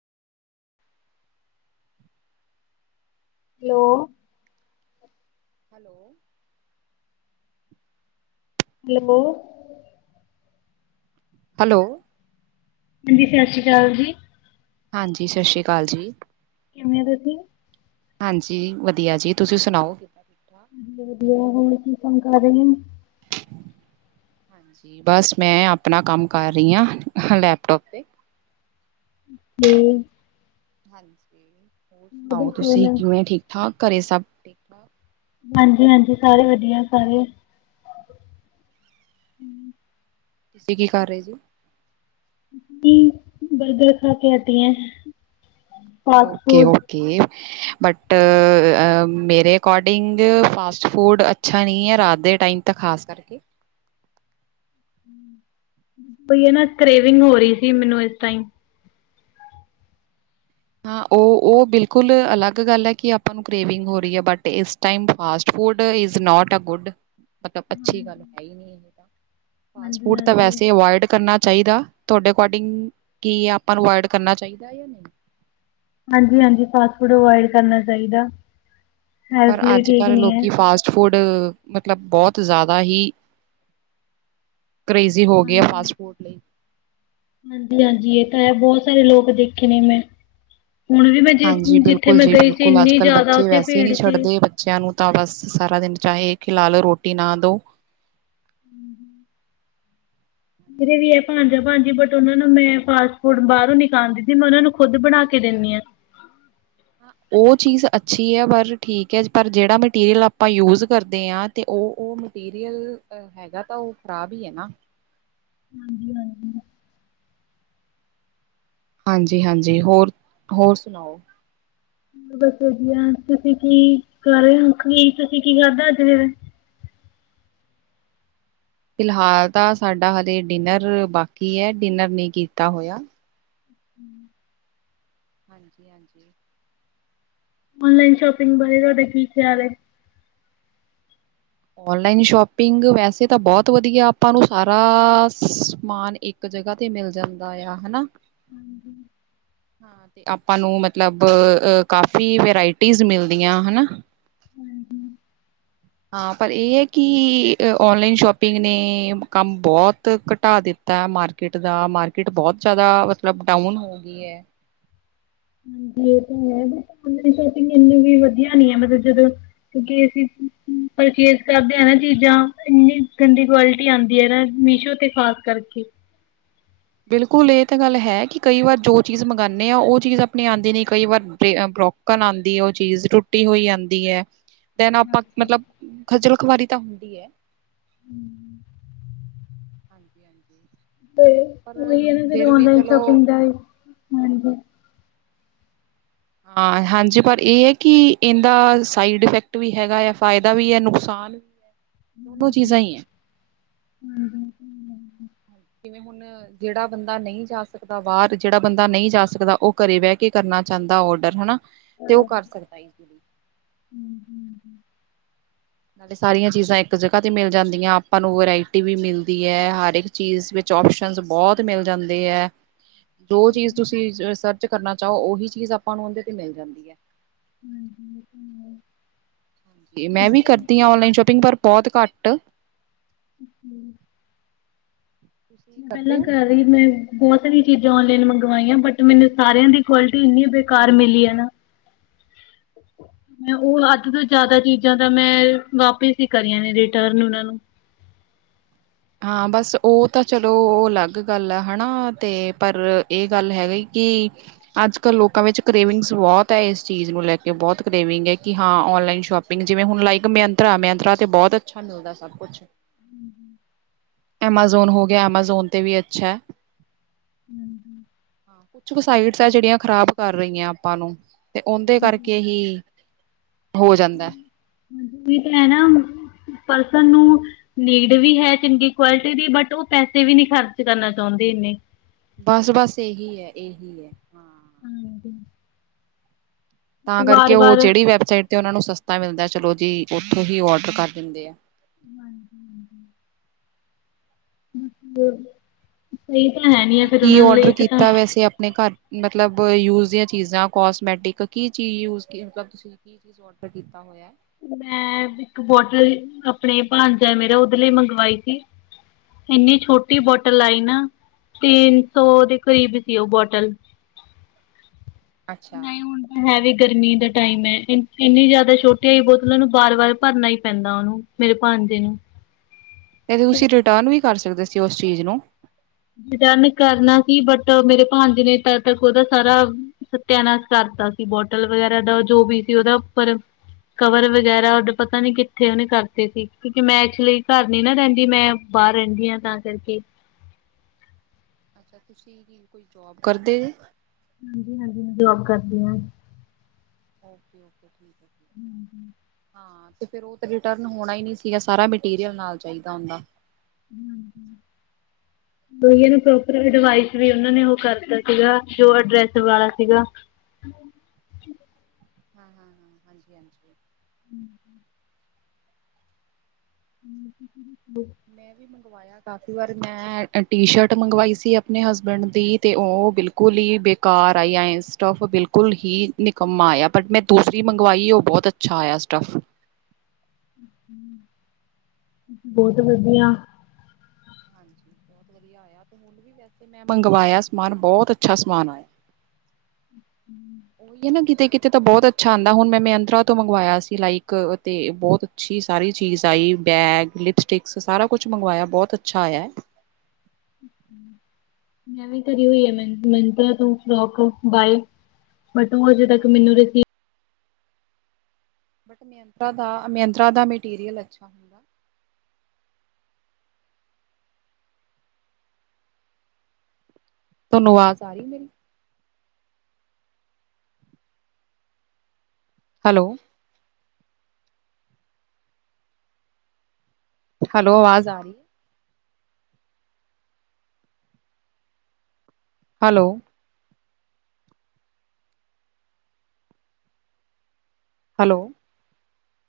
Hello. Hello. Hello. Hello. ਦੀਦੀ ਸਤਿ ਸ਼੍ਰੀ ਅਕਾਲ ਜੀ। ਹਾਂਜੀ ਸਤ ਸ੍ਰੀ ਅਕਾਲ ਜੀ। ਕਿਵੇਂ ਤੁਸੀਂ। ਹਾਂਜੀ ਵਧੀਆ ਜੀ ਤੁਸੀਂ ਸੁਣਾਓ। ਵਧੀਆ-ਵਧੀਆ ਹੋਰ ਕੀ ਕੰਮ ਕਰ ਰਹੇ ਹੋ। ਹਾਂਜੀ ਬਸ ਮੈਂ ਆਪਣਾ ਕੰਮ ਕਰ ਰਹੀ ਹਾਂ ਲੈਪਟੋਪ ਤੇ। ਤੇ। ਹਾਂਜੀ ਹੋਰ ਸੁਣਾਓ ਤੁਸੀਂ ਕਿਵੇਂ ਠੀਕ ਠਾਕ ਘਰੇ ਸਭ ਠੀਕ ਠਾਕ। ਹਾਂਜੀ ਹਾਂਜੀ ਸਾਰੇ ਵਧੀਆ ਸਾਰੇ। ਤੁਸੀਂ ਕੀ ਕਰ ਰਹੇ ਜੀ। ਜ ਬਰਗਰ ਖਾ ਕੇ ਹਟੀ ਹਾਂ। ਹੋਰ ਕਿਉਂਕਿ। ਬਟ ਮੇਰੇ ਅਕੋਡਿੰਗ ਫਾਸਟ ਫੂਡ ਅੱਛਾ ਨਹੀਂ ਹੈ ਰਾਤ ਦੇ। ਟਾਈਮ ਤਾਂ ਖਾਸ ਕਰਕੇ। ਓਇ ਹੈ ਨਾ ਕਰੇਵਿੰਗ ਹੋ ਰਹੀ ਸੀ ਮੈਨੂੰ ਇਸ ਟਾਈਮ। ਹਾਂ ਉਹ ਉਹ ਬਿਲਕੁਲ ਅਲੱਗ ਗੱਲ ਹੈ ਕਿ ਆਪਾਂ ਨੂੰ ਕਰੇਵਿੰਗ ਹੋ ਰਹੀ ਹੈ ਬਟ ਇਸ time fast. Food is not a good. ਮਤਲਬ ਅੱਛੀ ਗੱਲ ਹੈ ਹੀ ਨਹੀ ਇਹ ਤਾਂ ਫਾਸਟ ਫੂਡ ਤਾਂ ਹਾਂਜੀ-ਹਾਂਜੀ। ਵੈਸੇ ਅਵੋਇਡ ਕਰਨਾ । ਚਾਹੀਦਾ ਤੁਹਾਡੇ ਅਕੋਡਿੰਗ ਕੀ ਆਪਾਂ ਨੂੰ ਅਵੋਇਡ ਕਰਨਾ ਚਾਹੀਦਾ ਯਾ ਨਹੀਂ। ਹਾਂਜੀ ਹਾਂਜੀ ਫਾਸਟ ਫੂਡ ਅਇਡ ਕਰਨਾ ਚਾਹੀਦਾ। ਪਰ ਹੈਲਥ ਲਈ ਅੱਜ ਠੀਕ ਕੱਲ੍ਹ ਨਹੀਂ ਹੈ। ਲੋਕੀ ਫਾਸਟ ਫੂਡ ਮਤਲਬ ਬਹੁਤ ਜ਼ਿਆਦਾ ਹੀ ਕਰੇਜ਼ੀ ਹੋ ਗਈ ਆ ਫਾਸਟ ਫੂਡ ਲਈ। ਹਾਂਜੀ ਹਾਂਜੀ ਇਹ ਤਾਂ ਹੈ ਬਹੁਤ ਸਾਰੇ ਲੋਕ ਦੇਖੇ ਨੇ ਮੈਂ। ਹੁਣ ਵੀ ਮੈਂ ਜ ਹਾਂਜੀ ਜਿੱਥੇ ਬਿਲਕੁਲ ਮੈਂ ਜੀ ਗਈ ਸੀ ਬਿਲਕੁਲ ਅੱਜ ਇੰਨੀ ਕੱਲ੍ਹ ਜ਼ਿਆਦਾ ਬੱਚੇ ਉੱਥੇ ਵੈਸੇ ਹੀ ਭੀੜ ਨਹੀਂ ਸੀ। ਛੱਡਦੇ ਬੱਚਿਆਂ ਨੂੰ ਤਾਂ ਬਸ ਸਾਰਾ ਦਿਨ ਚਾਹੇ ਖਿਲਾ ਲਓ ਰੋਟੀ ਨਾ ਦਿਓ। ਮੇਰੇ ਵੀ ਹੈ ਭਾਣਜਾ ਭਾਜੀ ਬਟ ਉਹਨਾਂ ਨੂੰ ਮੈਂ ਫਾਸਟ ਫੂਡ ਬਾਹਰੋਂ ਨੀ ਖਾਣ ਦਿੰਦੀ ਮੈਂ ਉਹਨਾ ਨੂੰ ਖੁਦ ਬਣਾ ਕੇ। ਕਿਨ ਆ। ਉਹ ਚੀਜ਼ ਅੱਛੀ ਹੈ ਪਰ ਠੀਕ ਹੈ ਪਰ ਜਿਹੜਾ ਮੇਟੀ ਰਿਆਲ ਆਪਾਂ ਯੂਜ਼ ਕਰਦੇ ਹਾਂ ਤੇ। ਤੇ ਉਹ ਮਟੀਰੀਅਲ ਹੈਗਾ ਤਾਂ ਉਹ ਖ਼ਰਾਬ ਹੀ ਹੈ ਨਾ। ਹਾਂਜੀ ਹਾਂਜੀ। ਹਾਂਜੀ ਹਾਂਜੀ ਹੋਰ ਹੋਰ ਸੁਣਾਓ। ਬਸ ਵਧੀਆ ਤੁਸੀਂ ਕੀ ਕਰ ਰਹੇ ਹੋ ਉਠ ਗਏ ਕੀ ਤੁਸੀਂ ਕੀ [inaudible] [unintelligible] ਫਿਲਹਾਲ ਤਾਂ ਸਾਡਾ ਹਾਲੇ ਡਿਨਰ ਬਾਕੀ ਹੈ ਡਿਨਰ ਨਹੀਂ ਕੀਤਾ ਹੋਇਆ। ਹਮ। ਹਾਂਜੀ ਹਾਂਜੀ ਓਨਲਾਈਨ ਸ਼ੋਪਿੰਗ ਬਾਰੇ ਤੁਹਾਡਾ ਕੀ ਖ਼ਿਆਲ ਹੈ। ਓਨਲਾਈਨ ਸ਼ੋਪਿੰਗ ਵੈਸੇ ਤਾਂ ਬਹੁਤ ਵਧੀਆ ਆਪਾਂ ਨੂੰ ਸਾਰਾ ਸਮਾਨ ਇੱਕ ਜਗ੍ਹਾ ਤੇ ਮਿਲ ਜਾਂਦਾ ਆ ਹਨਾ। ਹਾਂਜੀ। ਹਾਂ ਤੇ ਆਪਾਂ ਨੂੰ ਮਤਲਬ ਕਾਫੀ ਵਰਾਇਟੀਜ਼ ਮਿਲਦੀਆਂ ਹਨਾ। ਹਾਂ ਪਰ ਇਹ ਹੈ ਕਿ ਔਨਲਾਈਨ ਸ਼ੋਪਿੰਗ ਨੇ ਕੰਮ ਬਹੁਤ ਘਟਾ ਦਿੱਤਾ। ਤਾ ਮਾਰਕੀਟ ਦਾ ਮਾਰਕੀਟ ਬਹੁਤ ਜਿਆਦਾ ਮਤਲਬ ਡਾਊਨ ਹੋ ਗਈ ਹੈ। ਹਾਂਜੀ ਇਹ ਤਾਂ ਹੈ ਬਸ ਆਨਲਾਈਨ ਸ਼ੋਪਿੰਗ ਇਹਨੂੰ ਵੀ ਵਧੀਆ ਨੀ ਹੈ ਮਤਲਬ ਜਦੋਂ ਕਿਉਂਕ ਅਸੀ ਪਰਚੇਸ ਕਰਦੇ ਆ ਨਾ ਚੀਜ਼ਾਂ ਇੰਨੀ ਗੰਦੀ ਕੁਆਲਿਟੀ ਆਉਂਦੀ ਨਾ ਮੀਸ਼ੋ ਤੇ ਖ਼ਾਸ ਕਰਕੇ। [unintelligible] ਬਿਲਕੁਲ ਇਹ ਤਾਂ ਗੱਲ ਹੈ ਕਿ ਕਈ ਵਾਰ ਜੋ ਚੀਜ਼ ਮੰਗਉਂਦੇ ਆ ਉਹ ਚੀਜ਼ ਆਪਣੀ ਆਉਂਦੀ ਨ ਕਈ ਵਾਰ ਰੋਕਣ ਆਉਂਦੀ ਹੈ ਉਹ ਚੀਜ਼ ਟੁੱਟੀ ਹੋਈ ਆਉਂਦੀ ਹੈ। ਦਿਨ ਆਪਾਂ ਹਾਂਜੀ। ਮਤਲਬ ਖਜਲ ਖੁਆਰੀ ਤਾਂ ਹੁੰਦੀ ਹੈ। ਹਮ ਹਾਂਜੀ ਹਾਂਜੀ ਤੇ ਪਰ ਉਹੀ ਹੈ ਨਾ ਫਿਰ ਵੀ ਆਨਲਾਈਨ ਚਲੋ ਸ਼ੋਪਿੰਗ ਦਾ ਏ ਹਾਂਜੀ। ਹਾਂ ਹਾਂਜੀ ਪਰ ਇਹ ਹੈ ਕਿ ਇਹਦਾ ਸਾਈਡ ਇਫੈਕਟ ਵੀ ਹੈਗਾ ਹੈ ਫਾਇਦਾ ਵੀ ਹੈ ਨੁਕਸਾਨ [inaudible] ਚੀਜ਼ਾਂ ਹੀ ਹੈ। [unintelligible] ਹੁਣ ਜਿਹੜਾ ਬੰਦਾ ਨਹੀਂ ਜਾ ਸਕਦਾ ਬਾਹਰ ਜਿਹੜਾ ਬੰਦਾ ਨਹੀਂ ਜਾ ਸਕਦਾ ਉਹ ਘਰੇ ਬਹਿ ਕੇ ਕਰਨਾ ਚਾਹੁੰਦਾ ਦਾ ਔਡਰ ਹਨਾ। ਤੇ ਉਹ ਕਰ ਸਕਦਾ ਈਜ਼ਲੀ [unintelligible] ਨਾਲੇ ਸਾਰੀਆਂ ਚੀਜ਼ਾਂ ਇੱਕ ਜਗ੍ਹਾ ਤੇ ਮਿਲ ਜਾਂਦੀਆਂ ਆਪਾਂ ਨੂੰ ਵਰਾਇਟੀ ਵੀ ਮਿਲਦੀ ਹੈ ਹਰਕ ਚੀਜ਼ ਵਿਚ ਆਪਸ਼ਨ ਬਹੁਤ ਮਿਲ ਜਾਂਦੇ ਹੈ [unintelligible] ਜੋ ਚੀਜ਼ ਤੁਸੀਂ ਸਰਚ ਕਰਨਾ ਚਾਹੋ ਉਹੀ ਚੀਜ਼ ਆਪਾਂ ਨੂੰ ਉਹਦੇ ਤੇ ਮਿਲ ਜਾਂਦੀ ਹੈ। [inaudible] ਮੈਂ ਵੀ ਕਰਦੀ ਹਾਂ ਔਨਲਾਈਨ ਸ਼ੋਪਿੰਗ ਪਰ ਬਹੁਤ ਘੱਟ [unintelligible] ਤੁਸੀਂ ਮੈਂ ਪਹਿਲਾਂ ਕਰਦੇ ਹੋ ਕਰ ਰਹੀ ਮੈਂ ਬਹੁਤ ਸਾਰੀਆਂ ਚੀਜ਼ਾਂ ਔਨਲਾਈਨ ਮੰਗਵਾਈਆਂ, ਬਟ ਮੈਨੂੰ ਸਾਰਿਆਂ ਦੀ ਕੁਆਲਿਟੀ ਇੰਨੀ ਬੇਕਾਰ ਮਿਲੀ ਐ ਨਾ [unintelligible] ਉਹ ਅੱਧ ਤੋਂ ਜ਼ਿਆਦਾ ਚੀਜ਼ਾਂ ਤਾਂ ਮੈਂ, ਵਾਪਿਸ ਹੀ ਕਰੀਆਂ ਨੇ ਰਿਟਰਨ ਉਹਨਾਂ ਨੂੰ। ਹਾਂ ਬਸ ਉਹ ਤਾਂ ਚਲੋ ਅਲੱਗ ਗੱਲ ਐ ਹੈਨਾ, ਤੇ ਪਰ ਇਹ ਗੱਲ ਹੈ ਕਿ ਅੱਜ-ਕਲ ਲੋਕਾਂ ਵਿੱਚ ਕਰੇਵਿੰਗ ਬਹੁਤ ਹੈ, ਇਸ ਚੀਜ਼ ਨੂੰ ਲੈ ਕੇ ਬਹੁਤ ਕਰੇਵਿੰਗ ਹੈ ਕਿ ਹਾਂ ਆਨਲਾਈਨ ਸ਼ਾਪਿੰਗ ਜਿਵੇ ਹੁਣ ਲਾਇਕ ਮਯੀਂਤਰਾ ਮਈਂਤਰਾ ਬਹੁਤ ਅੱਛਾ ਮਿਲਦਾ ਸਭ ਕੁਛ। । [unintelligible] ਐਮਾਜ਼ੋਨ ਹੋ ਗਿਆ ਐਮਾਜ਼ੋਨ 'ਤੇ ਵੀ ਅੱਛਾ ਹੈ। [unintelligible] ਕੁਛ ਕੁ ਸਾਈਟਸ ਆ ਜਿਹੜੀਆਂ ਖ਼ਰਾਬ ਕਰ ਰਹੀਆਂ ਆਪਾਂ ਨੂੰ ਤੇ ਉਹਦੇ ਹਾਂਜੀ ਕਰਕੇ ਹੀ ਹੋ ਜਾਂਦਾ। ਵੀ ਤੇ ਹੈ ਨਾ ਪਰਸਨ ਨੂੰ ਨੀਡ ਵੀ ਹੈ ਚੰਗੀ ਕੁਆਲਿਟੀ ਦੀ ਬਟ ਉਹ ਪੈਸੇ ਵੀ ਨਹੀਂੀ ਖਰਚ ਕਰਨਾ ਚਾਹੁੰਦੇ ਨੇ। ਬਸ ਬਸ ਇਹੀ ਹੈ ਇਹੀ ਹੈ ਹਾਂ। ਹਾਂਜੀ। ਤਾਂ ਕਰਕੇ ਉਹ ਵਾਰ-ਵਾਰ ਜਿਹੜੀ ਵੈਬਸਾਈਟ ਤੇ ਉਹਨਾ ਨੂੰ ਸਸਤਾ ਮਿਲਦਾ ਚਲੋ ਜੀ ਉਓਥੋਂ ਹੀ ਔਡਰ ਕਰ ਦਿੰਦੇ ਆ। ਹਾਂਜੀ ਹਾਂਜੀ। ਹਮ ਬੋਲੋ ਤੁਸੀਂ ਕੀ ਕੀ ਓਡਰ ਕੀਤਾ ਵੈਸੇ ਆਪਣੇ ਘਰ। ਮਤਲਬ ਯੂਜ ਦੀਆਂ ਚੀਜ਼ਾਂ ਕੋਸਮੈਟਿਕ ਕੀ ਚੀਜ਼ ਯੂਜ਼ ਕੀ ਮਤਲਬ ਤੁਸੀਂ ਕੀ ਚੀਜ਼ ਔਡਰ ਕੀਤਾ ਹੋਇਆ। ਮੈਂ ਇੱਕ ਬੋਟਲ ਲਈ ਆ ਇੰਨੀ ਛੋਟੀ ਬੋਟਲ ਆਈ ਨਾ ਤਿੰਨ ਸੌ ਦੇ ਕਰੀਬ ਸੀ ਔ ਬੋਟਲ। ਅੱਛਾ। ਨਹੀਂ ਹੁਣ ਤਾਂ ਹੈ ਵੀ ਗਰਮੀ ਦਾ ਟਾਈਮ ਹੈ, ਇੰਨੀ ਜ਼ਿਆਦਾ ਛੋ ਕਈ ਬੋਤਲਾਂ ਨੂੰ ਵਾਰ-ਵਾਰ ਭਰਨਾ ਹੀ ਪੈਂਦਾ ਉਹਨੂੰ ਮੇਰੇ ਭਾਂਣਜੇ ਨੂੰ। ਇਹ ਤੁਸੀਂ ਰਿਟਰਨ ਵੀ ਕਰ ਸਕਦੇ ਸੀ, ਉਸ ਚੀਜ਼ ਨੂੰ। ਰਿਟਰਨ ਕਰਨਾ ਸੀ, ਬਟ ਮੇਰੇ ਭਾਣਜੇ ਨੇ ਤਦ ਤੱਕ ਉਹਦਾ ਸਾਰਾ ਸਤਿਆਨਾਸ਼ ਕਰਤਾ। ਬੋਟਲ ਵਗੈਰਾ ਦਾ ਜੋ ਵੀ ਸੀ, ਉਹਦਾ ਉੱਪਰ ਕਵਰ ਵਗੈਰਾ ਉਡੇ ਪਤਾ ਨੀ ਕਿੱਥੇ ਉਹਨੇ ਕਰਦੇ ਸੀ, ਕਿਉਂਕਿ ਮੈਂ ਏਕਚੁਲੀ ਘਰ ਨੀ ਨਾ ਰਹਿੰਦੀ ਮੈਂ ਬਾਹਰ ਰਹਿੰਦੀ ਆ ਤਾਂ ਕਰਕੇ। ਤੁਸੀ, ਕੋਈ ਜੋਬ ਕਰਦੇ ਜੇ? ਹਾਂਜੀ-ਹਾਂਜੀ ਮੈਂ ਜੋਬ ਕਰਦੀ ਹਾਂ। ਓਕੇ ਓਕੇ, ਠੀਕ ਹੈ। ਠੀਕ ਹੈ। ਹੂੰ-ਹੂੰ। ਹਾਂ, ਤੇ ਫਿਰ ਉਹ ਰਿਟਰਨ ਹੋਣਾ ਹੀ ਨਹੀਂ ਸੀਗਾ, ਸਾਰਾ ਮਟੀਰੀਅਲ ਨਾਲ ਹੋਣਾ ਚਾਹੀਦਾ। ਹੂੰ-ਹੂੰ। ਏ ਨੂੰ ਪ੍ਰੋਪਰ ਹਾਂ ਅਡਵਾਈਸ ਵੀ ਉਹਨਾਂ ਨੇ ਉਹ ਕਰਤਾ ਸੀਗਾ, ਜੋ ਅਡਰੈਸ ਵਾਲਾ ਸੀਗਾ। ਹਾਂ-ਹਾਂ-ਹਾਂ, ਹਾਂਜੀ-ਹਾਂਜੀ। ਹੂੰ, ਹੂੰ, ਮੈਂ ਵੀ ਮੰ ਮੰਗਵਾਇਆ ਕਾਫ਼ੀ ਵਾਰ, ਮੈਂ ਟੀ ਸ਼ਰਟ ਮੰਗਵਾਈ ਸੀ, ਆਪਣੇ ਹਸਬੈਂਡ ਦੀ ਤੇ ਉਹ ਬਿਲਕੁਲ ਹੀ ਬੇਕਾਰ ਆਈ, ਸਟਫ ਬਿਲਕੁਲ ਹੀ ਨਿਕੰਮਾ ਆਇਆ ਬਟ, ਮੈਂ ਦੂਸਰੀ ਮੰਗਵਾਈ ਉਹ ਬਹੁਤ ਅੱਛਾ ਆਇਆ। ਸਟਫ। ਬਹੁਤ ਵਧੀਆ। ਬਤ ਵਧੀਆ ਆਇਆ, ਹੁਣ ਵੀ ਵੈਸੇ ਮੈਂ ਮੰਗਵਾਇਆ ਸਮਾਨ ਬਹੁਤ ਅੱਛਾ ਸਮਾਨ ਆਇਆ। ਉਹੀ ਹੈ ਨਾ, ਕਿਤੇ ਕਿਤੇ ਤਾਂ ਬਹੁਤ ਅੱਛਾ ਆਦਾ ਹੁਣ ਮੈਂ ਮੰਤਰਾ ਤੋਂ ਮੰਗਵਾਇਆ ਸੀ ਲਾਈਕ ਤੇ ਬਹੁਤ ਅੱਛੀ। ਸਾਰੀ ਚੀਜ਼ ਆਈ ਬੈਗ, ਲਿਪਸਟਿਕਸ, ਸਾਰਾ ਕੁਛ ਮੰਗਵਾਇਆ ਬਹੁਤ ਅੱਛਾ ਆਇਆ। ਅਮ ਹੂਂ। ਮੈਂ ਵੀ ਤੇ [unintelligible] ਮ ਮਿੰਤਰਾ ਤੋਂ ਫਰੋਕ ਬਾਏ ਬਟ, ਉਹ ਅਜੇ ਤੱਕ ਹਾਂਜੀ ਮੈਨੂੰ ਰਸੀ ਬਟ ਮਿਯੰਤਰਰਾ ਦਾ ਅ-ਮਿਅੰਤਰਰਾ ਦਾ ਮਟੀਰੀਅਲ ਅੱਛਾ ਹੁੰਦਾ। ਤੋਨੂੰ ਵਾਜ਼ ਆ ਰੀ ਮੇਰੀ? ਹੈਲੋ ਹੈਲੋ, ਵਾਜ਼ ਆ ਰੀ? ਹੈਲੋ? ਹੈਲੋ,